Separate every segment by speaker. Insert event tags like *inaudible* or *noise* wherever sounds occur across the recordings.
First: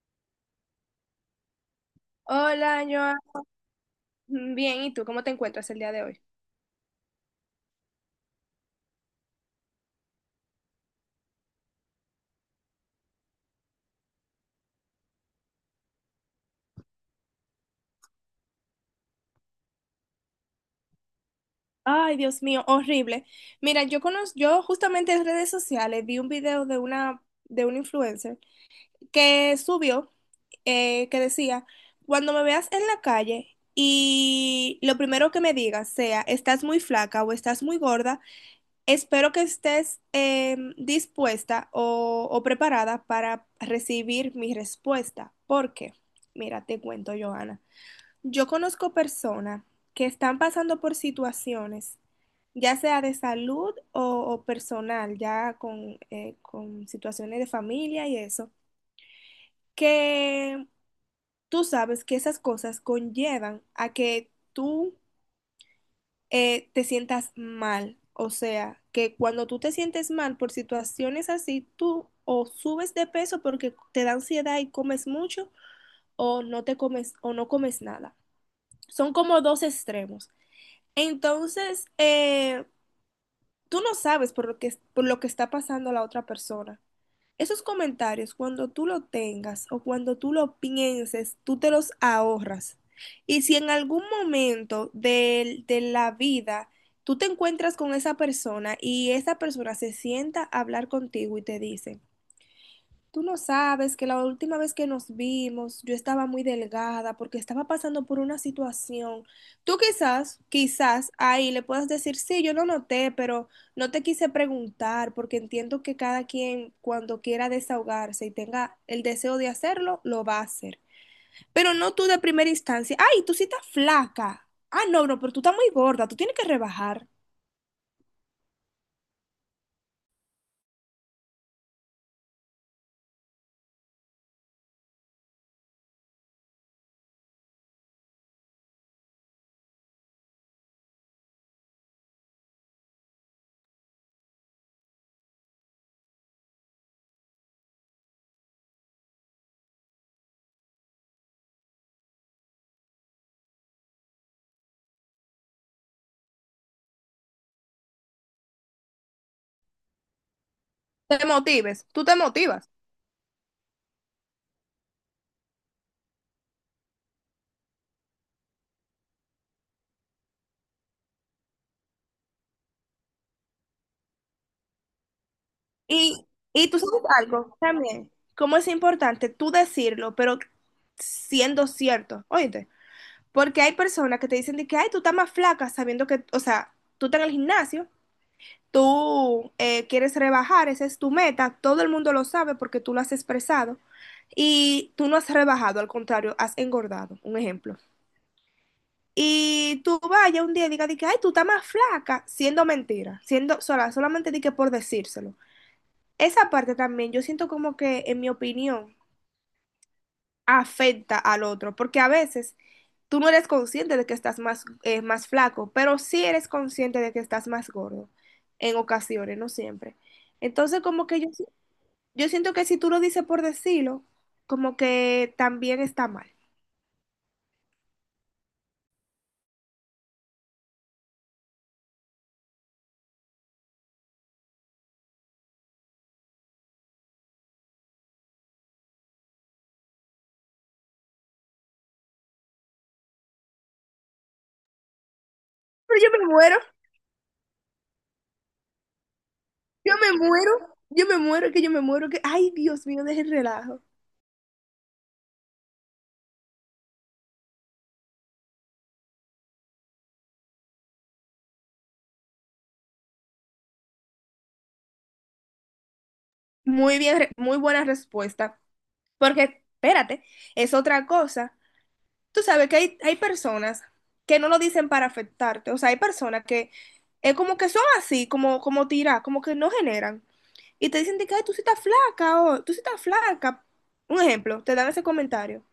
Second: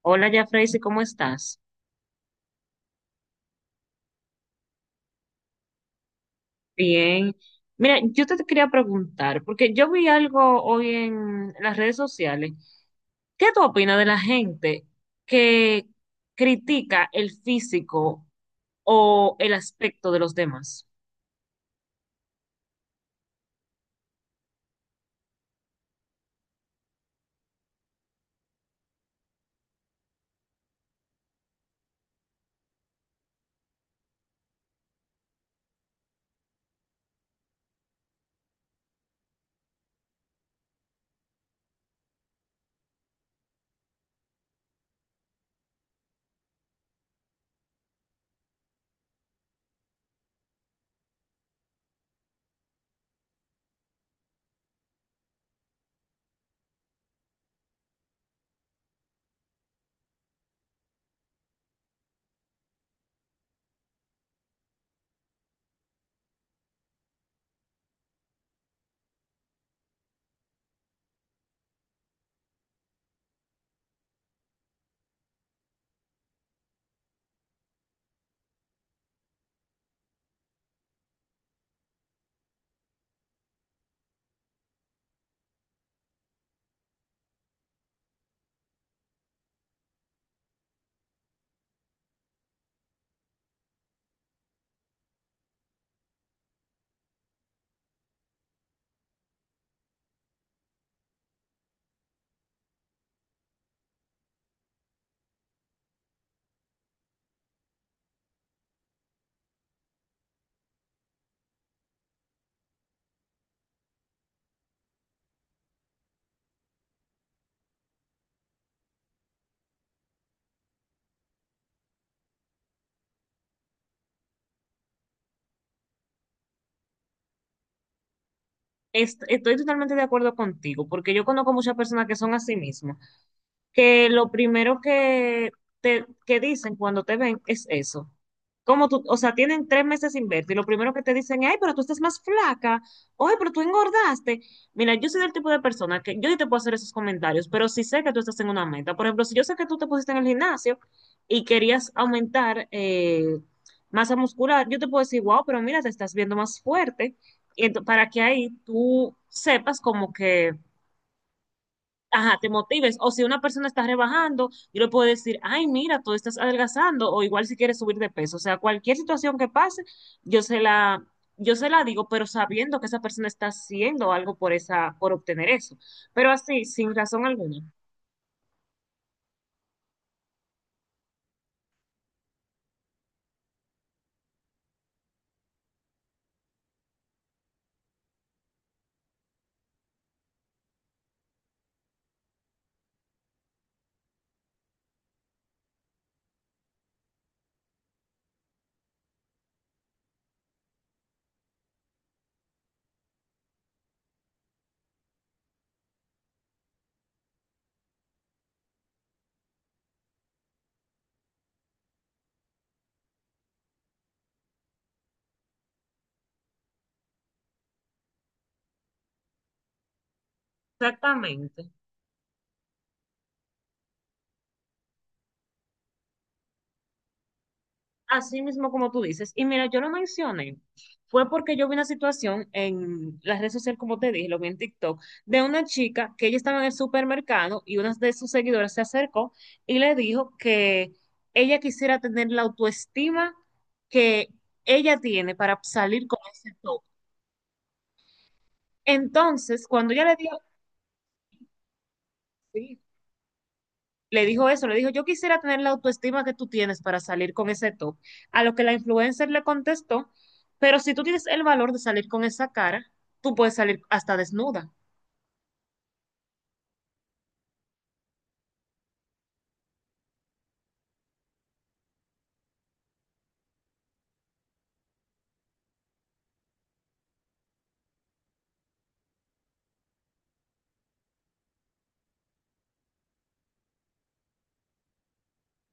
Speaker 1: Hola, ya Freysi, ¿cómo estás?
Speaker 2: Hola, Joan. Bien, ¿y tú cómo te encuentras el día de hoy?
Speaker 1: Bien. Mira, yo te quería preguntar, porque yo vi algo hoy en las redes sociales. ¿Qué tú opinas de la gente que critica el físico o el aspecto de los demás?
Speaker 2: Ay, Dios mío, horrible. Mira, yo justamente en redes sociales vi un video de un influencer que subió, que decía, cuando me veas en la calle y lo primero que me digas sea, estás muy flaca o estás muy gorda, espero que estés dispuesta o preparada para recibir mi respuesta. ¿Por qué? Mira, te cuento, Joana. Yo conozco personas que están pasando por situaciones, ya sea de salud o personal, ya con situaciones de familia y eso, que tú sabes que esas cosas conllevan a que tú te sientas mal. O sea, que cuando tú te sientes mal por situaciones así, tú o subes de peso porque te da ansiedad y comes mucho, o no te comes, o no comes nada. Son como dos extremos. Entonces, tú no sabes por lo que está pasando la otra persona. Esos comentarios, cuando tú lo tengas o cuando tú lo pienses, tú te los ahorras. Y si en algún momento de la vida tú te encuentras con esa persona y esa persona se sienta a hablar contigo y te dice, tú no sabes que la última vez que nos vimos yo estaba muy delgada porque estaba pasando por una situación. Tú quizás ahí le puedas decir, sí, yo lo noté, pero no te quise preguntar porque entiendo que cada quien cuando quiera desahogarse y tenga el deseo de hacerlo, lo va a hacer. Pero no tú de primera instancia, ay, tú sí estás flaca. Ah, no, no, pero tú estás muy gorda, tú tienes que rebajar.
Speaker 1: Estoy totalmente de acuerdo contigo, porque yo conozco muchas personas que son así mismas, que lo primero que te que dicen cuando te ven es eso. Como tú, o sea, tienen 3 meses sin verte y lo primero que te dicen es, ay, pero tú estás más flaca, ay, pero tú engordaste. Mira, yo soy del tipo de persona que yo sí te puedo hacer esos comentarios, pero si sé que tú estás en una meta. Por ejemplo, si yo sé que tú te pusiste en el gimnasio y querías aumentar masa muscular. Yo te puedo decir, wow, pero mira, te estás viendo más fuerte para que ahí tú sepas como que,
Speaker 2: Te motives, tú te
Speaker 1: ajá, te
Speaker 2: motivas.
Speaker 1: motives. O si una persona está rebajando, yo le puedo decir, ay, mira, tú estás adelgazando, o igual si quieres subir de peso. O sea, cualquier situación que pase, yo se la, yo se la digo, pero sabiendo que esa persona está haciendo algo por esa, por obtener eso.
Speaker 2: Y,
Speaker 1: Pero así,
Speaker 2: y tú
Speaker 1: sin
Speaker 2: sabes
Speaker 1: razón
Speaker 2: algo
Speaker 1: alguna.
Speaker 2: también, cómo es importante tú decirlo, pero siendo cierto, oíste, porque hay personas que te dicen de que, ay, tú estás más flaca sabiendo que, o sea, tú estás en el gimnasio, tú quieres rebajar, esa es tu meta, todo el mundo lo sabe porque tú lo has expresado y tú no has rebajado, al contrario, has engordado, un ejemplo. Y tú vayas un día y digas de que, ay, tú estás más flaca, siendo mentira, siendo sola, solamente di que por decírselo. Esa parte también, yo siento como que, en mi opinión, afecta al otro, porque a veces tú no eres consciente de que estás más, más flaco, pero sí eres consciente de que estás más gordo, en ocasiones, no siempre. Entonces, como que
Speaker 1: Exactamente.
Speaker 2: yo siento que si tú lo dices por decirlo, como que también está mal.
Speaker 1: Así mismo como tú dices. Y mira, yo lo mencioné. Fue porque yo vi una situación en las redes sociales, como te dije, lo vi en TikTok, de una chica que ella estaba en el supermercado y una de sus seguidoras se acercó y le dijo que ella quisiera tener la autoestima que ella tiene para
Speaker 2: Pero
Speaker 1: salir
Speaker 2: yo
Speaker 1: con
Speaker 2: me
Speaker 1: ese
Speaker 2: muero,
Speaker 1: top. Entonces, cuando
Speaker 2: yo
Speaker 1: ella le
Speaker 2: me
Speaker 1: dijo,
Speaker 2: muero, yo me muero, que yo me muero, que, ay,
Speaker 1: sí,
Speaker 2: Dios mío, deje el relajo.
Speaker 1: le dijo eso, le dijo, yo quisiera tener la autoestima que tú tienes para salir con ese top. A lo que la influencer le contestó, pero si tú tienes el valor de salir con esa cara, tú puedes salir hasta desnuda.
Speaker 2: Muy bien, muy buena respuesta, porque, espérate, es otra cosa. Tú sabes que hay personas que no lo dicen para afectarte, o sea, hay personas que es como que son así, como, como tiras, como que no generan. Y te dicen de que "ay, tú sí estás flaca o tú sí estás flaca". Un ejemplo, te dan ese comentario.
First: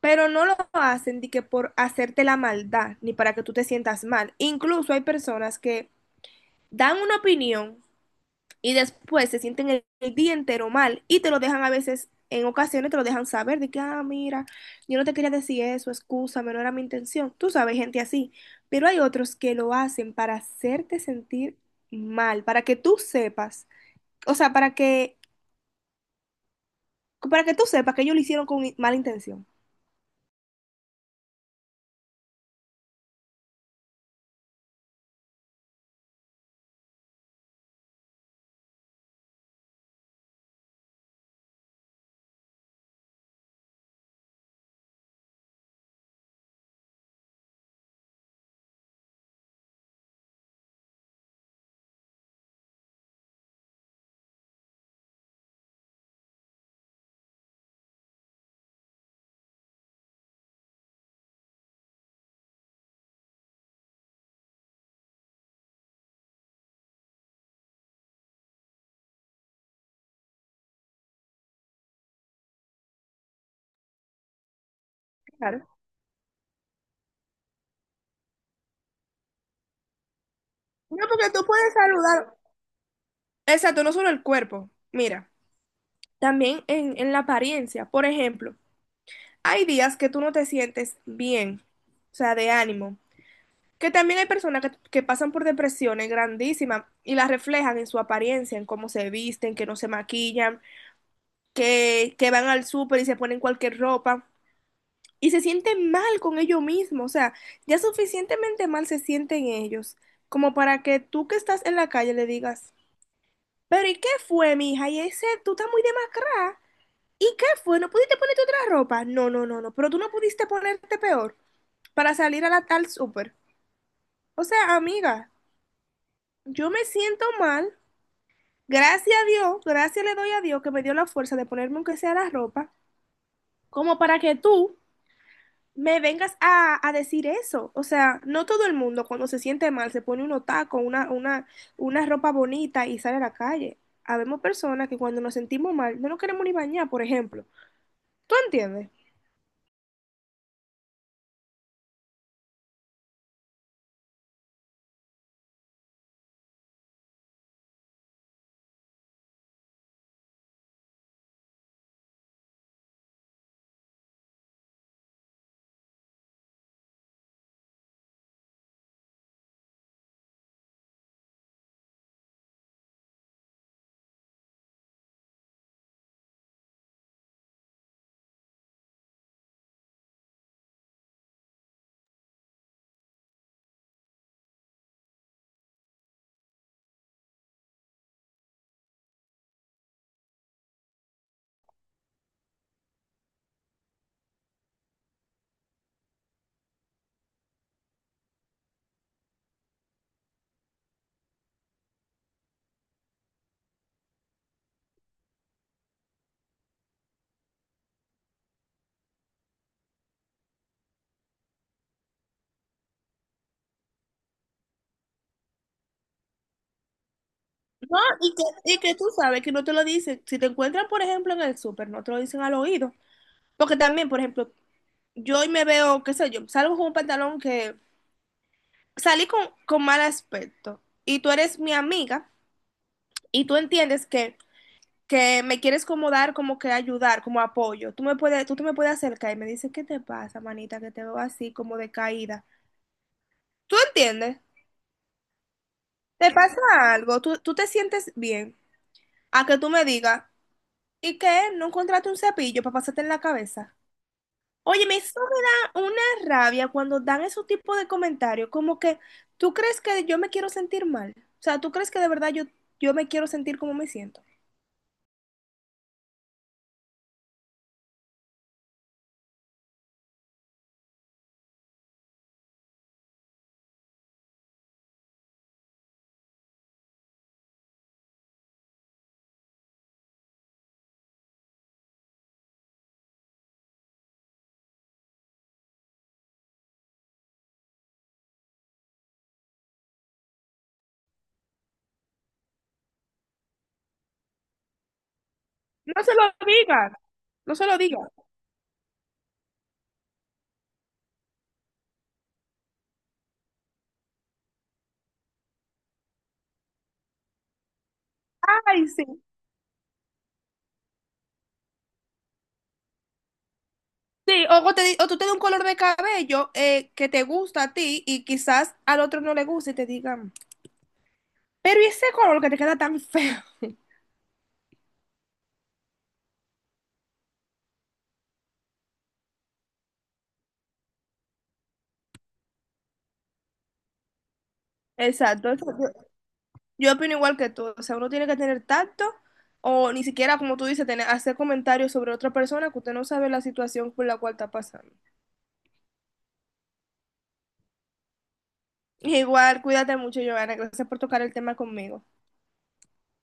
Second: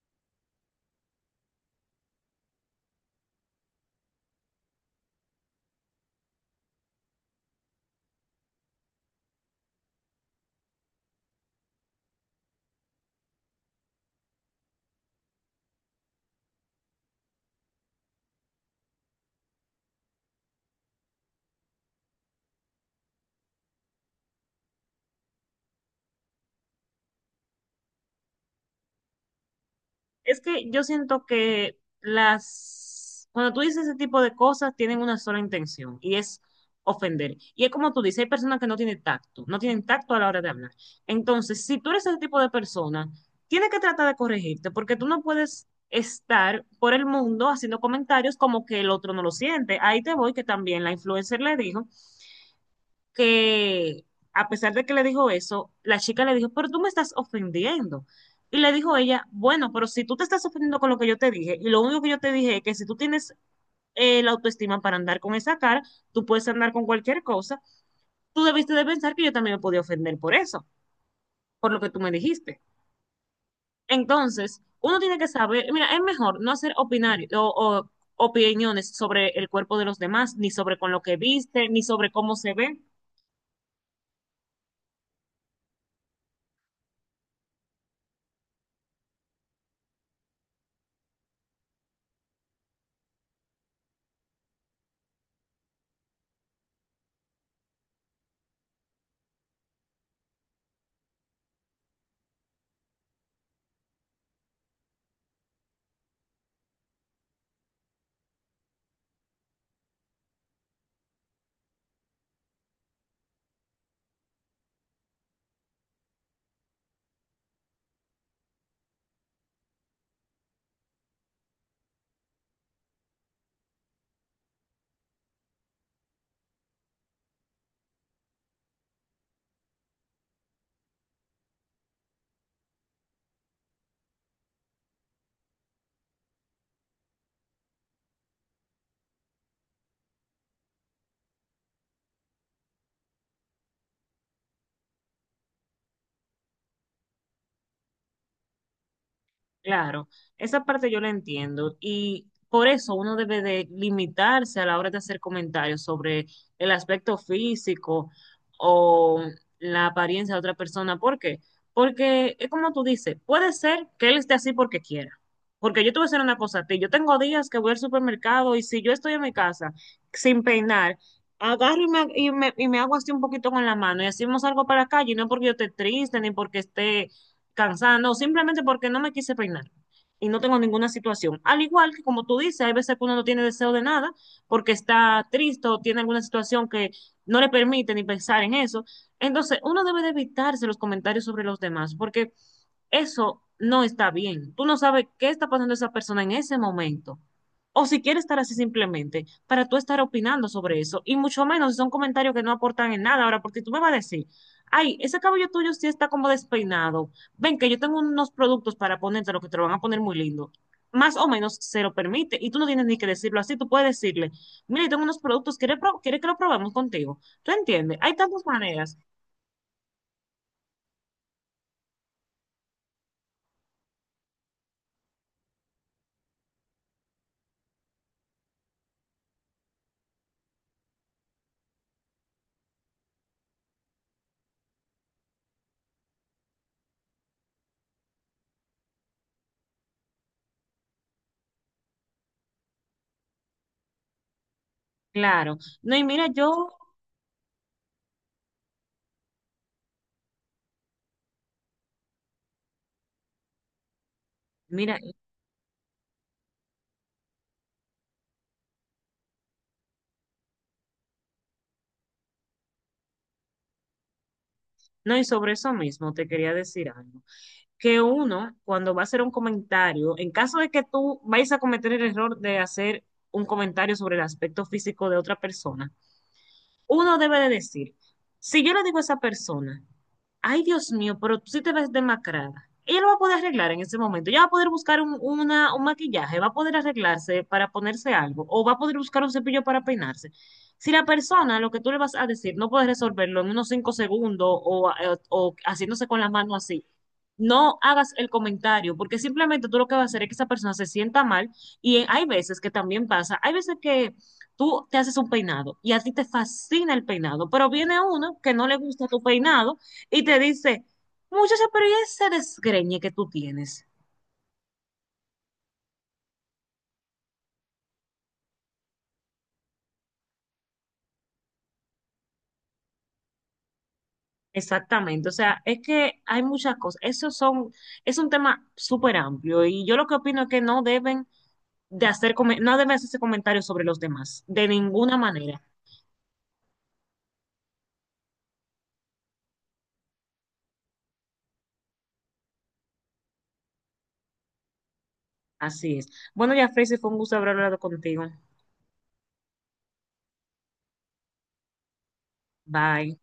Speaker 2: Pero no lo hacen de que por hacerte la maldad, ni para que tú te sientas mal. Incluso hay personas que dan una opinión y después se sienten el día entero mal y te lo dejan a veces, en ocasiones te lo dejan saber de que, ah, mira, yo no te quería decir eso, excúsame, no era mi intención. Tú sabes, gente así, pero hay otros que lo hacen para hacerte sentir mal, para que tú sepas, o sea, para que tú sepas que ellos lo hicieron con mala intención.
Speaker 1: Es que yo siento que las, cuando tú dices ese tipo de cosas, tienen una sola intención y es ofender. Y es como tú dices, hay personas que no tienen tacto, no tienen tacto a la hora de hablar. Entonces, si tú eres ese tipo de persona, tienes que tratar de corregirte porque tú no puedes estar por el mundo haciendo comentarios como que el otro no lo siente. Ahí te voy, que también la influencer le dijo que a pesar de que le dijo eso, la chica le dijo, pero tú me estás ofendiendo. Y le dijo ella, bueno, pero si tú te estás ofendiendo con lo que yo te dije, y lo único que yo te dije es que si tú tienes la autoestima para andar con esa cara, tú puedes andar con cualquier cosa, tú debiste de pensar que yo también me podía ofender por eso, por lo que tú me dijiste. Entonces, uno tiene que saber,
Speaker 2: Claro.
Speaker 1: mira, es mejor no hacer opinar o opiniones sobre el cuerpo de los demás, ni sobre con lo
Speaker 2: No,
Speaker 1: que
Speaker 2: porque tú
Speaker 1: viste,
Speaker 2: puedes
Speaker 1: ni sobre cómo
Speaker 2: saludar.
Speaker 1: se ve.
Speaker 2: Exacto, no solo el cuerpo. Mira, también en la apariencia. Por ejemplo, hay días que tú no te sientes bien, o sea, de ánimo. Que también hay personas que pasan por depresiones grandísimas y las reflejan en su apariencia, en cómo se visten, que no se maquillan, que van al súper y se ponen cualquier ropa y se sienten mal con ellos mismos. O sea, ya suficientemente mal se sienten ellos como para que tú que estás en la calle le digas, pero ¿y qué fue, mija? Y ese, tú estás muy demacrada. ¿Y qué fue? ¿No pudiste ponerte otra ropa? No, no, no, no, pero tú no pudiste ponerte peor para salir a la tal súper. O sea, amiga, yo me siento mal. Gracias a Dios, gracias le doy a Dios que me dio la fuerza de ponerme aunque sea la ropa, como para que tú me vengas a decir eso. O sea, no todo el mundo cuando se siente mal se pone unos tacos, una ropa bonita y sale a la calle. Habemos personas que cuando nos sentimos mal no nos queremos ni bañar, por ejemplo. ¿Tú entiendes?
Speaker 1: Claro, esa parte yo la entiendo y por eso uno debe de limitarse a la hora de hacer comentarios sobre el aspecto físico o la apariencia de otra persona. ¿Por qué? Porque es como tú dices, puede ser que él esté así porque quiera. Porque yo te voy a hacer una cosa a ti, yo tengo días que voy al supermercado y si yo estoy en mi casa sin peinar, agarro y me hago así un poquito con la mano y hacemos algo para la calle, y no porque yo esté triste ni porque esté cansada, no, simplemente porque no me quise peinar y no tengo ninguna situación. Al igual que como tú dices, hay veces que uno no tiene deseo de nada porque está triste o tiene alguna situación que no le permite ni pensar en eso. Entonces, uno debe de evitarse los comentarios sobre los demás porque eso no está bien. Tú no sabes qué está pasando esa persona en ese momento. O si quiere estar así simplemente, para tú estar opinando sobre eso. Y mucho menos si son comentarios que no aportan en nada. Ahora, porque tú me vas a decir, ay, ese cabello tuyo sí está como despeinado, ven que yo tengo unos productos para ponerte, lo que te lo van a poner muy lindo. Más o menos se lo permite y tú no tienes ni que decirlo así, tú puedes decirle, mire, tengo unos productos, ¿quieres, quieres que lo probemos contigo? ¿Tú entiendes?
Speaker 2: No,
Speaker 1: Hay tantas
Speaker 2: y que
Speaker 1: maneras,
Speaker 2: tú sabes que no te lo dicen. Si te encuentran, por ejemplo, en el súper, no te lo dicen al oído. Porque también, por ejemplo, yo hoy me veo, qué sé yo, salgo con un pantalón que salí con mal aspecto y tú eres mi amiga y tú entiendes que me quieres como dar, como que ayudar, como apoyo. Tú te me puedes acercar y me dices, ¿qué te pasa, manita? Que te veo así como decaída. ¿Tú entiendes?
Speaker 1: claro. No, y mira,
Speaker 2: ¿Te pasa
Speaker 1: yo,
Speaker 2: algo? ¿Tú te sientes bien? A que tú me digas, ¿y qué? ¿No encontraste un cepillo para pasarte en la cabeza? Oye, me
Speaker 1: mira,
Speaker 2: eso me da una rabia cuando dan esos tipos de comentarios, como que tú crees que yo me quiero sentir mal. O sea, tú crees que de verdad yo me quiero sentir como me siento.
Speaker 1: no, y sobre eso mismo te quería decir algo, que uno cuando va a hacer un comentario, en caso de que tú vayas a cometer el error de hacer un comentario sobre el aspecto físico de otra persona, uno debe de decir, si yo le digo a esa persona, ay Dios mío, pero tú sí te ves demacrada, ella lo va a poder arreglar en ese momento, ella va a poder buscar un, una- un maquillaje, va a poder arreglarse para ponerse algo, o va a poder buscar un cepillo para peinarse. Si la persona, lo que tú le vas a decir, no puede resolverlo en unos 5 segundos o, o
Speaker 2: No
Speaker 1: haciéndose
Speaker 2: se
Speaker 1: con
Speaker 2: lo
Speaker 1: las manos así,
Speaker 2: digas, no se
Speaker 1: no
Speaker 2: lo digas.
Speaker 1: hagas el comentario, porque simplemente tú lo que vas a hacer es que esa persona se sienta mal y hay veces que también pasa, hay veces que tú te haces un peinado y a ti te fascina el peinado, pero viene uno que no le
Speaker 2: Ay, sí.
Speaker 1: gusta tu peinado y te dice, muchacha, pero ¿y ese desgreñe que tú tienes?
Speaker 2: Sí, o tú te das un color de cabello que te gusta a ti y quizás al otro no le guste y te digan, pero ¿y ese color que te queda tan feo? *laughs*
Speaker 1: Exactamente, o sea, es que hay muchas cosas, esos son, es un tema súper amplio y yo lo que opino es que no deben de hacer, no deben hacerse comentarios sobre los demás, de ninguna
Speaker 2: Exacto,
Speaker 1: manera,
Speaker 2: eso, yo opino igual que tú, o sea, uno tiene que tener tacto o ni siquiera, como tú dices, tener, hacer comentarios sobre otra persona que usted no sabe la situación por la cual está pasando.
Speaker 1: así es. Bueno, ya, Tracy, fue un gusto haber hablado contigo,
Speaker 2: Igual, cuídate mucho, Giovanna, gracias por tocar el tema conmigo.
Speaker 1: bye.